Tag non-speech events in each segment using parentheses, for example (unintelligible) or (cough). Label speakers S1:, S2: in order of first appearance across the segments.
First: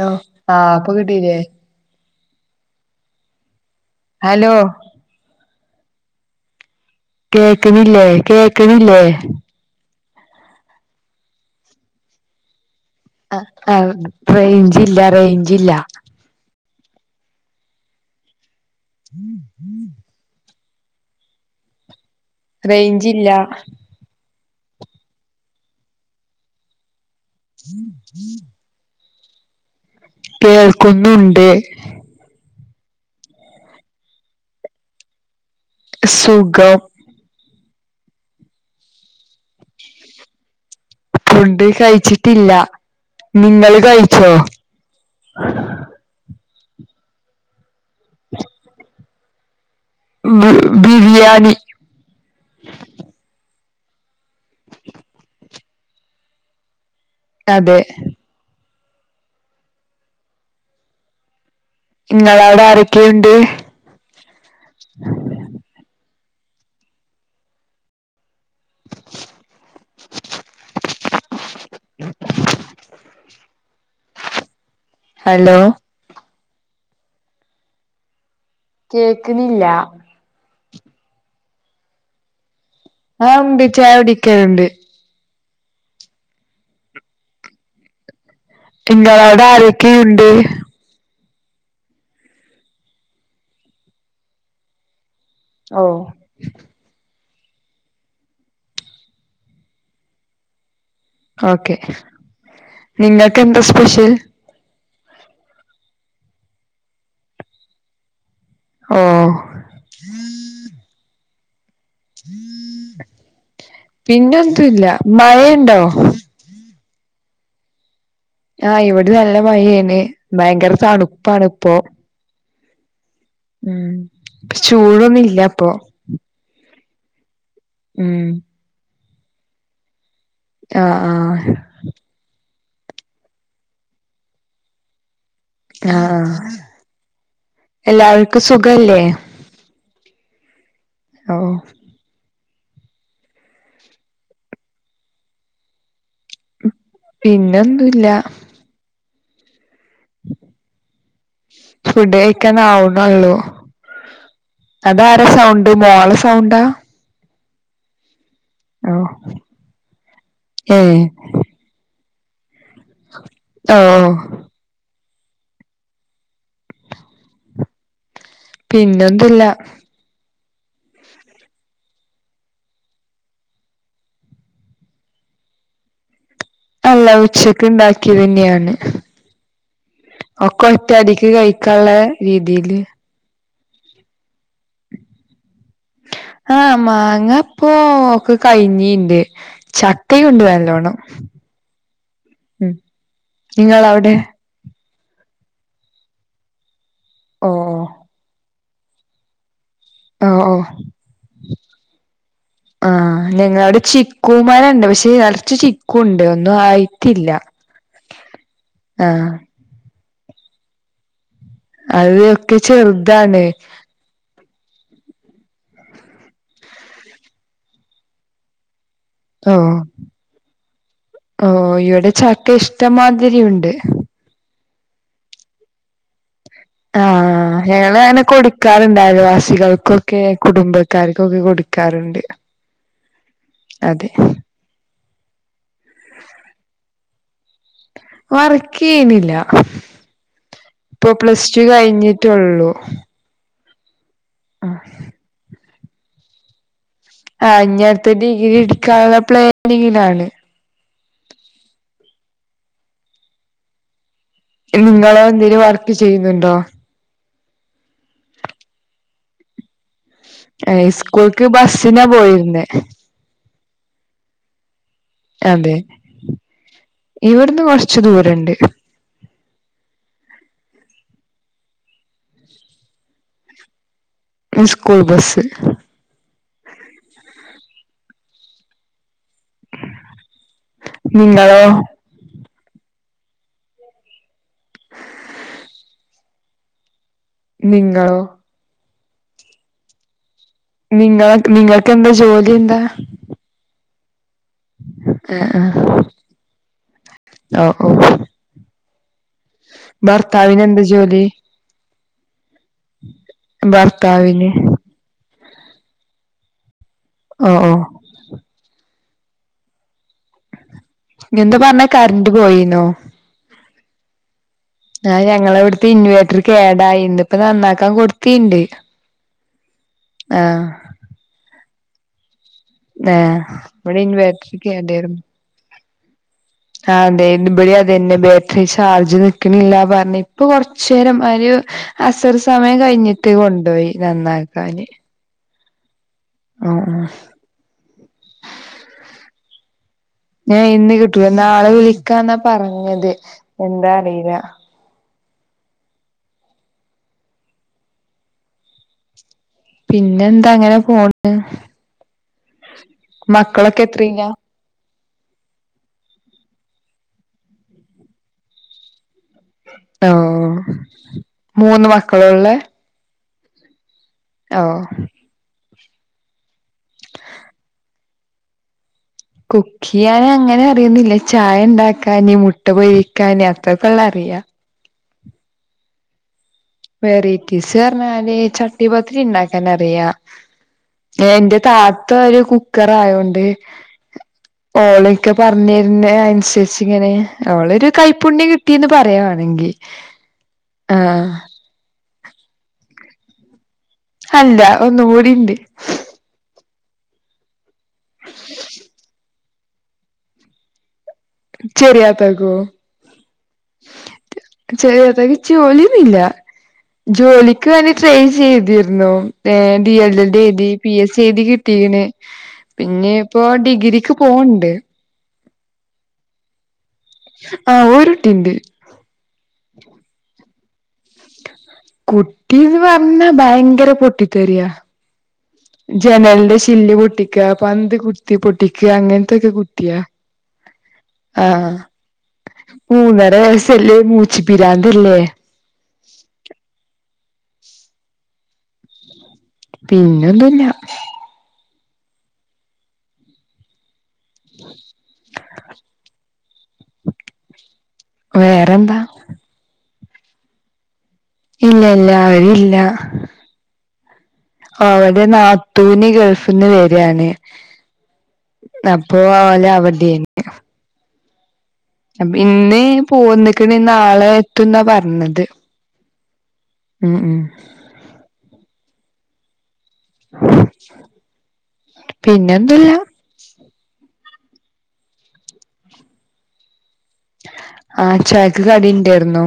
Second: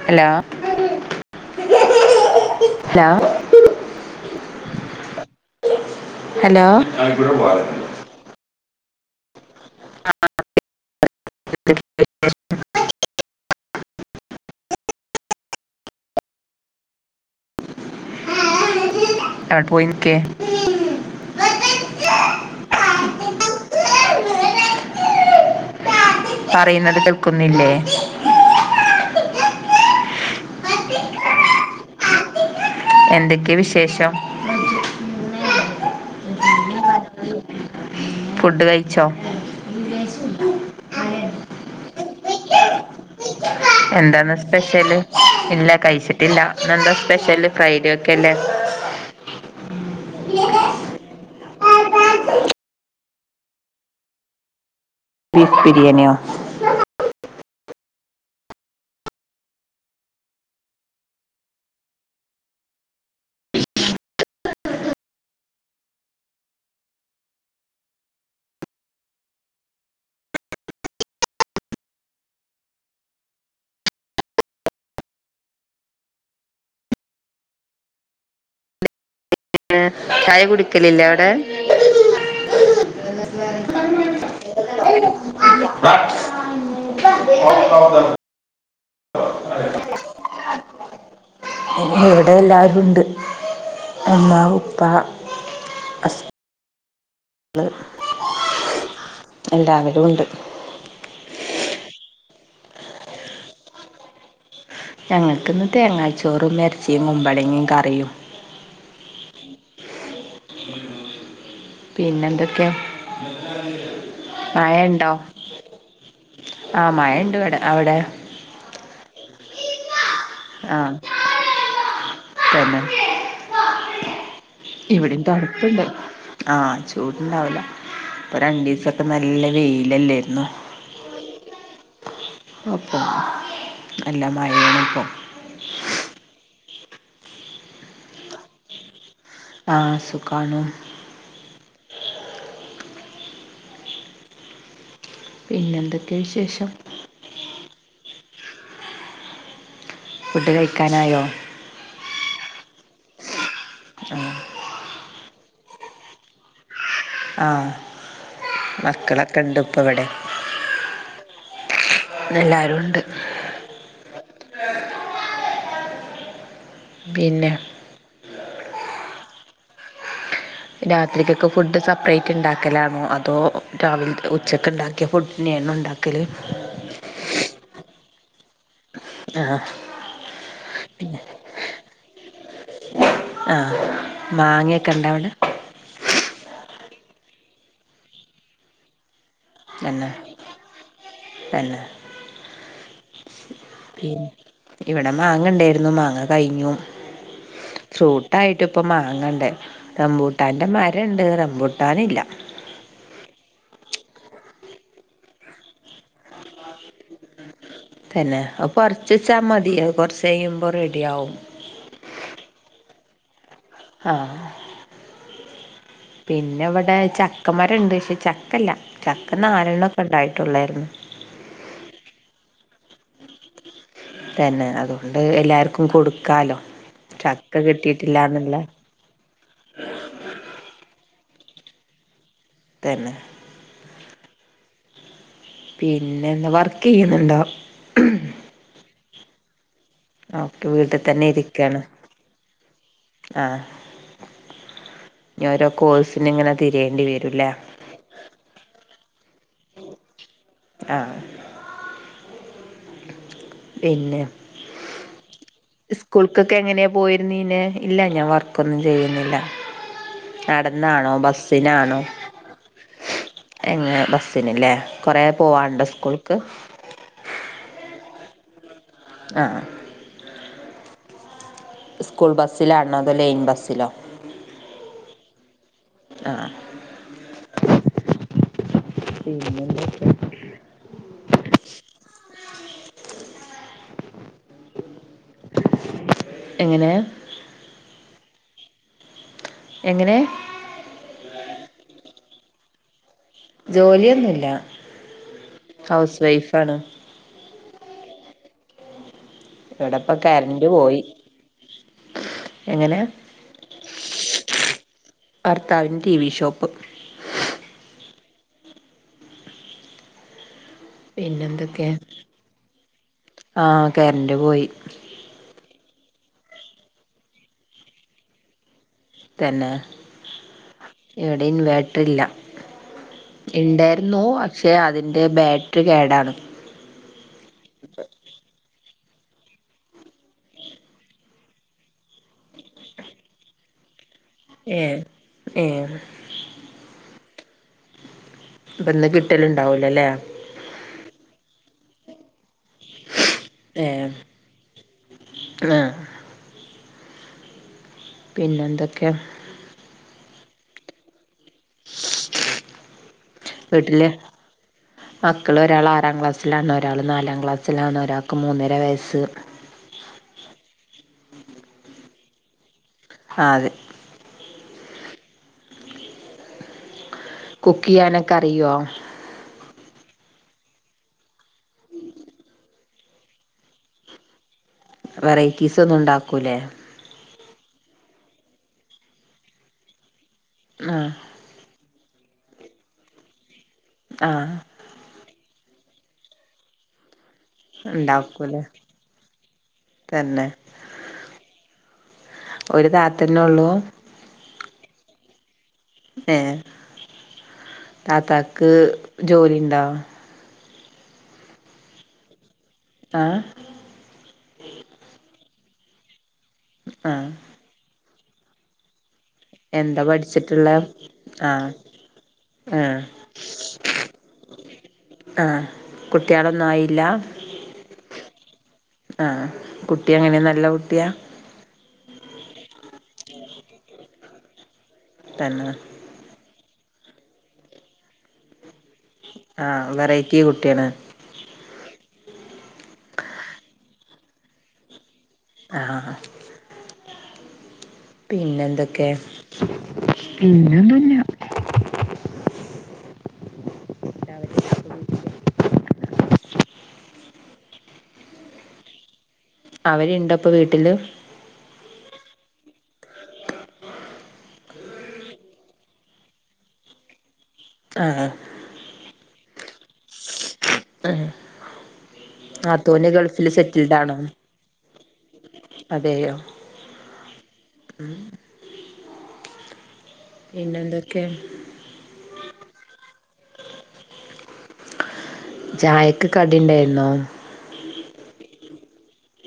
S1: Law
S2: hello
S1: ആഹ് പ്പൊ കിട്ടീലേ
S2: ഹലോ
S1: ഹലോ
S2: ഹലോ ഇവിടെ വാഴുന്നു
S1: കേക്ക്ണില്ലേ കേക്ക്ണില്ലേ
S2: (unintelligible)
S1: അഹ് അഹ് റെയ്ഞ്ച് ഇല്ല റെയ്ഞ്ച്ല്ല ഉം (unintelligible)
S2: വ്ടെ പോയ് നിക്കേ
S1: റെയ്ഞ്ച് ഇല്ലാ
S2: പറയ്ന്നത് കേൾ
S1: (inaudible) കേൾക്കുന്നുണ്ട്
S2: എന്തൊക്കെ വിശേഷം
S1: സുഖം
S2: ഫുഡ്ഡ് കയിച്ചോ വെള്ള്യായ്ചെ (unintelligible)
S1: ഫുഡ്ഡ് കയിച്ചിട്ടില്ല നിങ്ങള് കഴിച്ചോ
S2: എന്താന്ന് സ്പെഷ്യെല് ഇല്ല കയ്ച്ചിട്ടില്ല ന്നെന്താ സ്പെഷ്യെല് ഫ്രൈഡേ ഒക്കെല്ലേ
S1: ഇന്ന് ബിരിയാണി
S2: ബീഫ് ബിര്യാണ്യോ
S1: അതേ ഇങ്ങളോടെ ആരെക്കെയുണ്ട് (inaudible) (inaudible) ഹലോ കേക്ക്ണില്ലാ
S2: ചായ കുടിക്കലില്ലെ അവ്ടെ
S1: ആഹ് ഉണ്ട് ചായ കുടിക്കലുണ്ട്
S2: (unintelligible) (unintelligible)
S1: ഇങ്ങളോടെ ആരെക്കെയുണ്ട്
S2: ഇവിടെ എല്ലാരുണ്ട് ഉമ്മാ ഉപ്പാ
S1: ഓഹ്
S2: ള് എല്ലാവരു ഉണ്ട്
S1: ഓക്കെ നിങ്ങെക്കെന്താ സ്പെഷ്യെൽ
S2: ഞങ്ങക്ക്ന്ന് തേങ്ങാച്ചോറും എറെച്ചിയും കുമ്പളങ്ങിം കറിയും
S1: ഓഹ്
S2: പിന്നെന്തൊക്കെ
S1: പിന്നെന്തുംല്ല മഴെണ്ടോ
S2: ആഹ് മഴണ്ട് വടെ അവടെ
S1: ആഹ് ഇവിടെ നല്ല മഴേണ് ഭയെങ്കെരെ
S2: ആ
S1: തണുപ്പാണ്പ്പോ
S2: തന്നെ
S1: ഉം
S2: ഇവിടേം
S1: ചൂടൊന്നും ഇല്ല ഇപ്പൊ
S2: തണുപ്പുണ്ട് ആഹ് ചൂട്ണ്ടാവൂല
S1: ഉം
S2: ഇപ്പൊ രണ്ടു ദിവസൊക്കെ നല്ല വെയിലല്ലേയിരുന്നു
S1: ആഹ് ആഹ്
S2: അപ്പ നല്ല മഴ ആണിപ്പം
S1: ആഹ് എല്ലാവർക്കും സുഖല്ലേ
S2: ആഹ് സുഖംആണ്
S1: ആഹ്
S2: പിന്നെ എന്തൊക്കെയാ വിശേഷം
S1: പിന്നൊന്നുംല്ല
S2: ഫുഡ് കഴിക്കാനായോ
S1: ഫുഡ് കഴിക്കാൻ ആവുണൊള്ളൂ
S2: ആഹ്
S1: അത് ആര സൗണ്ട് മോള സൗണ്ടാ
S2: ആഹ്
S1: ഓ
S2: മക്കളൊക്കെ ഇണ്ട് ഇപ്പ ഇവിടെ
S1: ഏ
S2: എല്ലാരും ഉണ്ട്
S1: ഓ
S2: പിന്നെ
S1: പിന്നൊന്തില്ല
S2: രാത്രിക്കൊക്കെ ഫുഡ് സെപ്പറേറ്റ് ഉണ്ടാക്കലാണോ അതോ രാവിലെ ഉച്ചക്ക് ഉണ്ടാക്കിയ ഫുഡ് തന്നെയാണോ ഉണ്ടാക്കി ക്കല്
S1: അല്ല ഉച്ചക്ക് ഉണ്ടാക്കിയത് തന്നെയാണ്
S2: ആഹ്
S1: ഒക്കെ
S2: പിന്നെ
S1: ഒറ്റടിക്ക് കഴിക്കാള്ള രീതിയില്
S2: ആഹ് മാങ്ങൊക്കെ ഉണ്ടവിടെ
S1: ആഹ് മാങ്ങ ഇപ്പോ ഒക്ക കഴിഞ്ഞിണ്ട്
S2: തന്നെ
S1: ചക്ക ഇണ്ട് നല്ലോണം
S2: തന്നെ
S1: ഉം നിങ്ങള അവിടെ
S2: പിന്നെ ഇവിടെ മാങ്ങ ഉൺണ്ടായിരുന്നു മാങ്ങ കഴിഞ്ഞു
S1: ഓ ഓ
S2: ഫ്രൂട്ട് ആയിട്ട് ഇപ്പം മാങ്ങ ഇണ്ട്
S1: ഓ ഓ
S2: റബൂട്ടാൻ്റെ മരംണ്ട് റംബൂട്ടാനില്ല
S1: ഞങ്ങളിവിടെ ചിക്കുമരോണ്ട് പക്ഷെ നിറച്ച് ചിക്കു ഉണ്ട് ഒന്നും ആയിട്ടില്ല
S2: തന്നെ അപ്പൊ
S1: ആഹ്
S2: പറിച്ചെച്ച മതി കുറച്ച് കഴിയുമ്പോ റെഡി ആവും
S1: അത് ഒക്കെ ചെറുതാണ്
S2: ആഹ് പിന്നെ ഇവിടെ ചക്കമരോണ്ട് പക്ഷെ ചക്ക ഇല്ല ചക്ക നാലേണോം ഇപ്പൊ ഉണ്ടായിട്ടുള്ളായിരുന്നു
S1: ഓഹ് ഇവിടെ ചക്ക ഇഷ്ടംമാതിരി ഉണ്ട്
S2: തന്നെ അതുകൊണ്ട് എല്ലാർക്കും കൊടുക്കാലോ ചക്ക
S1: ആഹ് ഞങ്ങൾ അങ്ങനെ
S2: കിട്ടിയിട്ടില്ലാന്നുള്ള
S1: കൊടുക്കാറി അയൽവാസികൾക്കൊക്കെ കുടുംബക്കാർക്കൊക്കെ കൊടുക്കാറുണ്ട്
S2: തന്നെ
S1: അതെ
S2: പിന്നെന്താ വർക്ക് ചെയ്യുന്നുണ്ടോ
S1: വർക്ക് ചെയ്യുന്നില്ല
S2: ഓക്കെ വീട്ടിൽ
S1: ഇപ്പൊ
S2: തന്നെ
S1: പ്ലസ് ടു
S2: ഇരിക്കാണ്
S1: കഴിഞ്ഞിട്ടെള്ളൂ
S2: ആഹ്
S1: ആഹ്
S2: ഓരോ കോഴ്സിന് ഇങ്ങനെ തിരേയേണ്ടി വരും
S1: ആഹ് ഇനി അടുത്ത ഡിഗ്രി എടുക്കാനുള്ള പ്ലാനിങ്ങിലാണ്
S2: ആഹ് പിന്നെ
S1: നിങ്ങളോ എന്തേലും വർക്ക് ചെയ്യുന്നുണ്ടോ?
S2: പോയിരുന്നിലേ. ഇല്ല ഞാൻ വർക്കൊന്നും ചെയ്യുന്നില്ല.
S1: ഏഹ്,
S2: നടന്നാണോ
S1: സ്കൂൾക്ക്
S2: ബസ്സിനാണോ
S1: ബസ്സിനാ പോയി പോയിരുന്നേ
S2: എങ്ങനെ, ബസ്സിന്ലെ കുറേ
S1: അതെ
S2: പോവാനുണ്ടോ സ്കൂൾക്ക്?
S1: ഇവിടുന്ന് കൊറച്ച് ദൂരോണ്ട്.
S2: ആഹ് സ്കൂൾ ബസ്സിലാണോ അതോ ലൈൻ ബസ്സിലോ
S1: സ്കൂൾ ബസ്
S2: ആഹ് പിന്നെന്തൊക്കെ
S1: നിങ്ങളോ?
S2: എങ്ങനെ?
S1: നിങ്ങളോ?
S2: എങ്ങനെ?
S1: നിങ്ങൾ നിങ്ങക്കെന്താ ജോലി എന്താ?
S2: ജോലിയൊന്നുമില്ല.
S1: ആഹ് ആഹ് ഓഹ് ഓഹ്
S2: ഇവിടിപ്പോ
S1: ഭർത്താവിന്
S2: കറന്റ്‌
S1: എന്താ
S2: പോയി,
S1: ജോലി
S2: എങ്ങനെയാ
S1: ഭർത്താവിന്
S2: ഭർത്താവിന് ടി വി ഷോപ്പ്.
S1: ഓഹ് ഓഹ് എന്താ പറഞ്ഞെ
S2: പിന്നെന്തൊക്കെ
S1: കറന്റ്‌ പോയിന്നോ?
S2: ആഹ് കറന്റ്‌ പോയി.
S1: ആഹ് ഞങ്ങളിവിടുത്തെ ഇൻവേർട്ടർ കേടായി ഇന്ന് ഇപ്പ നന്നാക്കാൻ കൊടുത്തിണ്ട്.
S2: തന്നെ
S1: ആഹ്
S2: ഇവിടെ ഇൻവേർട്ടറില്ല.
S1: ആഹ് ഇവിടെ
S2: ഇണ്ടാർന്നു
S1: ഇൻവേർട്ടർ
S2: പക്ഷെ
S1: കേടായിരുന്നു
S2: അതിന്റെ ബാറ്ററി കേടാണ്.
S1: ആഹ് അതെ ഇത്ബിടെ അതന്നെ ബാറ്ററി ചാർജ് നിക്കണില്ല പറഞ്ഞ് ഇപ്പൊ കൊറച്ചു നേരം ഒരു- അസർ സമയം കഴിഞ്ഞിട്ട് കൊണ്ടോയി നന്നാ
S2: ഏഹ് മം.
S1: ആഹ് ആഹ്
S2: ഇന്ന് കിട്ടല് ഇണ്ടാവൂലല്ലേ
S1: ഏയ് ഇന്ന് കിട്ടൂല, നാളെ വിളിക്കാന്നാ പറഞ്ഞത് എന്താ
S2: ഏഹ്
S1: അറിയില്ല.
S2: ആഹ് പിന്നെ എന്തൊക്കെയാ?
S1: പിന്നെ എന്താ അങ്ങനെ പോണ്ട്, മക്കളൊക്കെ എത്രയിലാ?
S2: മക്കൾ ഒരാള് ആറാം ക്ലാസ്സിലാണ്, ഒരാള് നാലാം ക്ലാസ്സിലാണ്, ഒരാൾക്ക് മൂന്നര വയസ്സ്.
S1: ഓ മൂന്ന് മക്കള് ഉള്ളേ?
S2: ആഹ് അതെ
S1: ഓ (inaudible)
S2: കുക്ക് ചെയ്യാനൊക്കെ അറിയോ?
S1: കുക്കി ക്കിയാന് അങ്ങനെ അറിയുന്നില്ല, ചായ ഉണ്ടാക്കാന്, മുട്ട പൊരിക്കാന്, അത്രൊക്കെ ഒള്ളു അറിയാ
S2: വെറൈറ്റീസ് ഒന്നും ഉണ്ടാക്കൂലേ?
S1: വെറൈറ്റീസ് പറഞ്ഞാല്, ചട്ടിപത്തിരി ഉണ്ടാക്കാന് അറിയാം
S2: ആഹ്
S1: എന്റെ താത്ത ഒരു കുക്കറ് ആയോണ്ട്
S2: ആഹ്
S1: ഓളൊക്കെ പറഞ്ഞു തരുന്ന അനുസരിച്ച് ഇങ്ങനെ അവളൊരു കൈപ്പുണ്യം
S2: ഉണ്ടാക്കൂലേ
S1: കിട്ടീന്ന് പറയാ വാണെങ്കിൽ.
S2: തന്നെ
S1: ആഹ്
S2: ഒരു താത്തന്നെ ഉള്ളൂ
S1: അല്ല ഒന്നും കൂടി ഇണ്ട്
S2: ഏ താത്താക്ക് ജോലി ഉണ്ടോ
S1: ചെറിയ താത്താക്കോ
S2: ആഹ്
S1: ചെറിയ താത്താക്ക് ജോലി ഒന്നും ഇല്ല
S2: ആ
S1: ജോലി ക്ക് വേണ്ടിട്ട് ട്രൈ ചെയ്തിരുന്നു. എ ഡി
S2: എന്താ
S1: എൽ എഡ് എഴുതി
S2: പഠിച്ചിട്ടുള്ളെ
S1: പി എസ് സി എഴുതി
S2: ആ
S1: കിട്ടീന്
S2: ആ
S1: പിന്നെ ഇപ്പോ ഡിഗ്രിക്ക് പോണ് ണ്ട്
S2: ആഹ് കുട്ട്യാളൊന്നും ആയില്ല
S1: ആഹ് ഒരു കുട്ടി ഉണ്ട്
S2: ആഹ് കുട്ടി എങ്ങനെ നല്ല കുട്ടിയാ
S1: കുട്ടിന്ന് പറഞ്ഞാ ഭയങ്കര പൊട്ടിത്തെറിയാ
S2: തന്നെ
S1: ജനലിന്റെ ചില്ല് പൊട്ടിക്ക പന്ത്കുത്തി പൊട്ടിക്ക അങ്ങനെ ത്തൊക്കെ
S2: ആ
S1: കുട്ടിയാ
S2: വെറൈറ്റി കുട്ടിയാണ്
S1: ആഹ് മൂന്നര വയസല്ലേ മൂച്ചി പിരാന്ത്‌ ഇല്ലേ
S2: ആഹ് പിന്നെ എന്തൊക്കെ
S1: പിന്നെ ഒന്നുല്ല വേറെന്താ
S2: അവര് ഇണ്ടോ ഇപ്പൊ വീട്ടില്
S1: ഇല്ല ഇല്ല അവര് ഇല്ല ഓളുടെ നാത്തൂന് ഗൾഫിന്ന് വെരാണ്
S2: ആഹ്
S1: അപ്പൊ ഓല് അവടേണ്
S2: ആഹ്
S1: അപ്പൊ ഇന്ന്
S2: നാത്തൂന് ഗൾഫില്
S1: പോന്നുക്ക്ണ് നാളെ എത്തും ന്നാ പറഞ്ഞത്
S2: അതേയോ
S1: ഉം ഉം
S2: ഉം പിന്നെ എന്തൊക്കെ
S1: പിന്നെ ഒന്നും ല്ല
S2: ചായക്ക് കടി ഉണ്ടേര്ന്നോ
S1: ആഹ ചായക്ക് കട ഉണ്ടേര്ന്നു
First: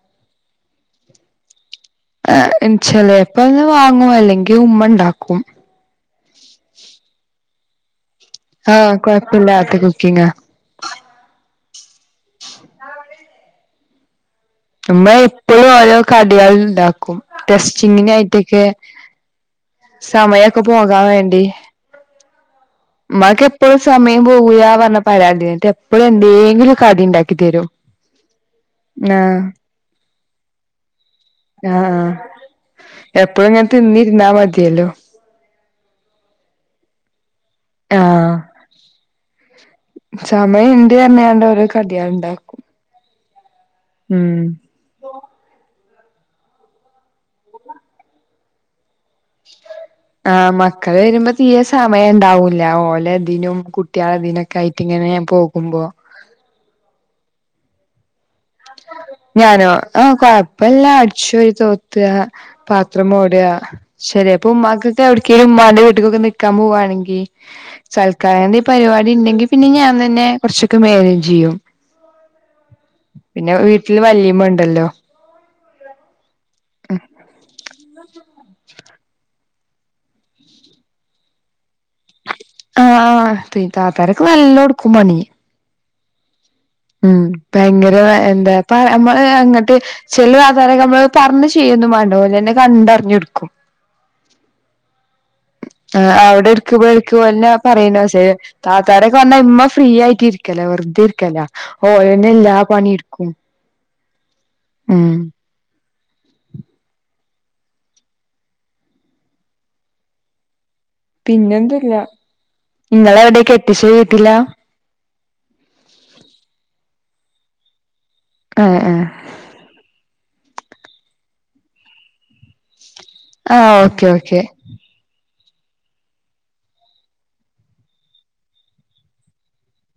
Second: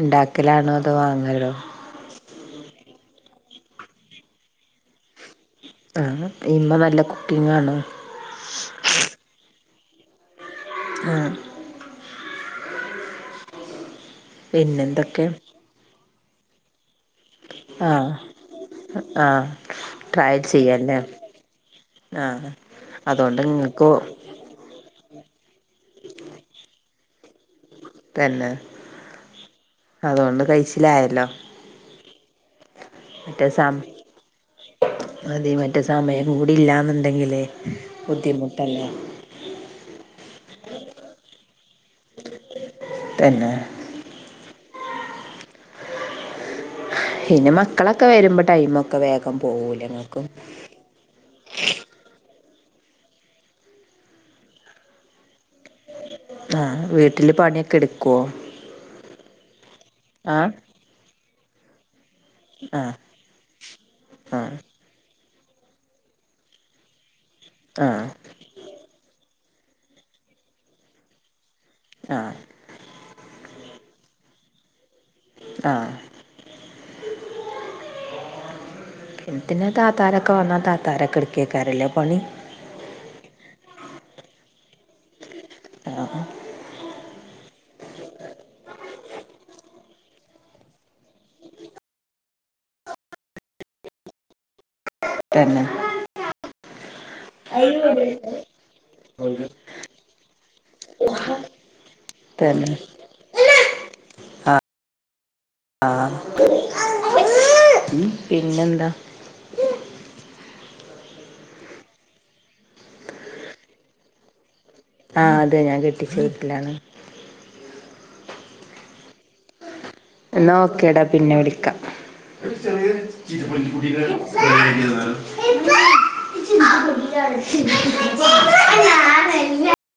S2: ഇണ്ടാക്കലാണോ അതോ വാങ്ങലോ
S1: ചിലപ്പൊ ഒന്ന് വാങ്ങും അല്ലെങ്കിൽ ഉമ്മ ഉണ്ടാക്കും
S2: ആ ഇമ്മ നല്ല കുക്കിങ്ങ് ആണോ
S1: ആഹ കൊയപ്പല്ലാത്ത കുക്കിംങ്ങാ
S2: ആഹ്
S1: ഇമ്മ
S2: പിന്നെന്തൊക്കെ
S1: എപ്പളും ഓരോ കടിയാള് ഇണ്ടാക്കും
S2: ആഹ്
S1: ടെസ്റ്റിങ്ങിനായിട്ടൊക്കെ
S2: ആഹ്
S1: സമയൊക്കെ പോകാൻ വേണ്ടി
S2: ആഹ അതോണ്ട് ഇങ്ങക്കും
S1: പോവയാ പറഞ്ഞ പരാതിട്ട് എപ്പഴും എന്തെങ്കിലും കടി ഉണ്ടാക്കി തരും
S2: തന്നെ
S1: ആഹ്
S2: അതോണ്ട് കയിച്ചിലായല്ലോ
S1: ആഹ ആ എപ്പോഴും ഇങ്ങനെ തിന്നിരുന്നാ മതിയല്ലോ
S2: മതി മറ്റേ സമയം കൂടി ഇല്ലാന്നുണ്ടെങ്കിലേ
S1: ആഹ
S2: ബുദ്ധിമുട്ടല്ലേ
S1: സമയം ഉണ്ട് പറഞ്ഞാണ്ട് ഒരോ കടിയാള് ഇണ്ടാക്കും
S2: തന്നെ
S1: ഉം
S2: പിന്നെ മക്കളൊക്കെ വരുമ്പോൾ ടൈമൊക്കെ വേഗം പോവൂലെ ഇങ്ങക്ക്
S1: ആഹ മ ക്ക വരുമ്പോ തീയെ സമയം ഉണ്ടാവൂല്ല ഓലെതിനും കുട്ട്യാളെതിനൊക്കെ ആയിട്ട് ഇങ്ങനെ ഞാൻ പോകുമ്പോ
S2: ആഹ് വീട്ടില് പണിയൊക്കെ എടുക്കുവോ?
S1: ഞാനോ ആഹ് കൊഴപ്പല്ല അടിചുവാരി തോ ത്വ
S2: ആഹ്
S1: പാത്രം മൂടുവ ശരി അപ്പൊ
S2: ആഹ്
S1: ഉമ്മാക്ക് ഇ എവിടെക്കേലും ഉമ്മാന്റെ വീട്ടക്കൊക്കെ നിക്കാൻ പോവാണെങ്കിൽ
S2: ആഹ്
S1: സൽ ക്കായെന്തേ പരിപാടി ഉണ്ടെങ്കി പിന്നെ ഞാൻ തന്നെ കുറച്ചൊക്കെ മാനേജ് ചെയ്യും.
S2: ആഹ്.
S1: പിന്നെ വീട്ടിൽ വല്യമ്മ ഉണ്ടല്ലോ.
S2: ആഹ്.
S1: ഉം
S2: പിന്നെ താത്താരൊക്കെ വന്നാൽ താത്താരൊക്കെ എടുക്കേക്കാരം ല്ലേ പണി
S1: ആഹ് തി താത്തരക്ക് നല്ലോ എടുക്കും പണി.
S2: ആഹ്
S1: ഉം ഭയങ്കര എന്താ പ നമ്മ അങ്ങട്ട് ചെല താത്താരൊക്കെ നമ്മള് പറഞ്ഞ് ചെയ്യൊന്നും വേണ്ട ഓര് തന്നെ കണ്ടറിഞ്ഞ് എടുക്കും.
S2: തന്നെ.
S1: ആഹ് അവിടെ എടുക്കുമ്പോ എടുക്കുമോന്നെ പറയുന്ന ശേ താത്താരൊക്കെ വന്നാ ഇമ്മ ഫ്രീ ആയിട്ട് ഇരിക്കലേ വെറുതെ ഇരിക്കല ഓ എല്ലാ
S2: തന്നെ
S1: പണീം എടുക്കും ഉം.
S2: ആഹ് പിന്നെന്താ?
S1: പിന്നെന്തുല്ല നിങ്ങളിവിടെ കെട്ടിച്ച വീട്ടില?
S2: ആഹ് അതെ ഞാൻ കെട്ടിച്ച വീട്ടിലാണ്.
S1: അതെ ആഹ്.
S2: എന്ന ഓക്കേ ഡാ പിന്നെ വിളിക്കാ. ചിക
S1: ആഹ് ഓക്കെ ഓക്കെ
S2: ഞൻ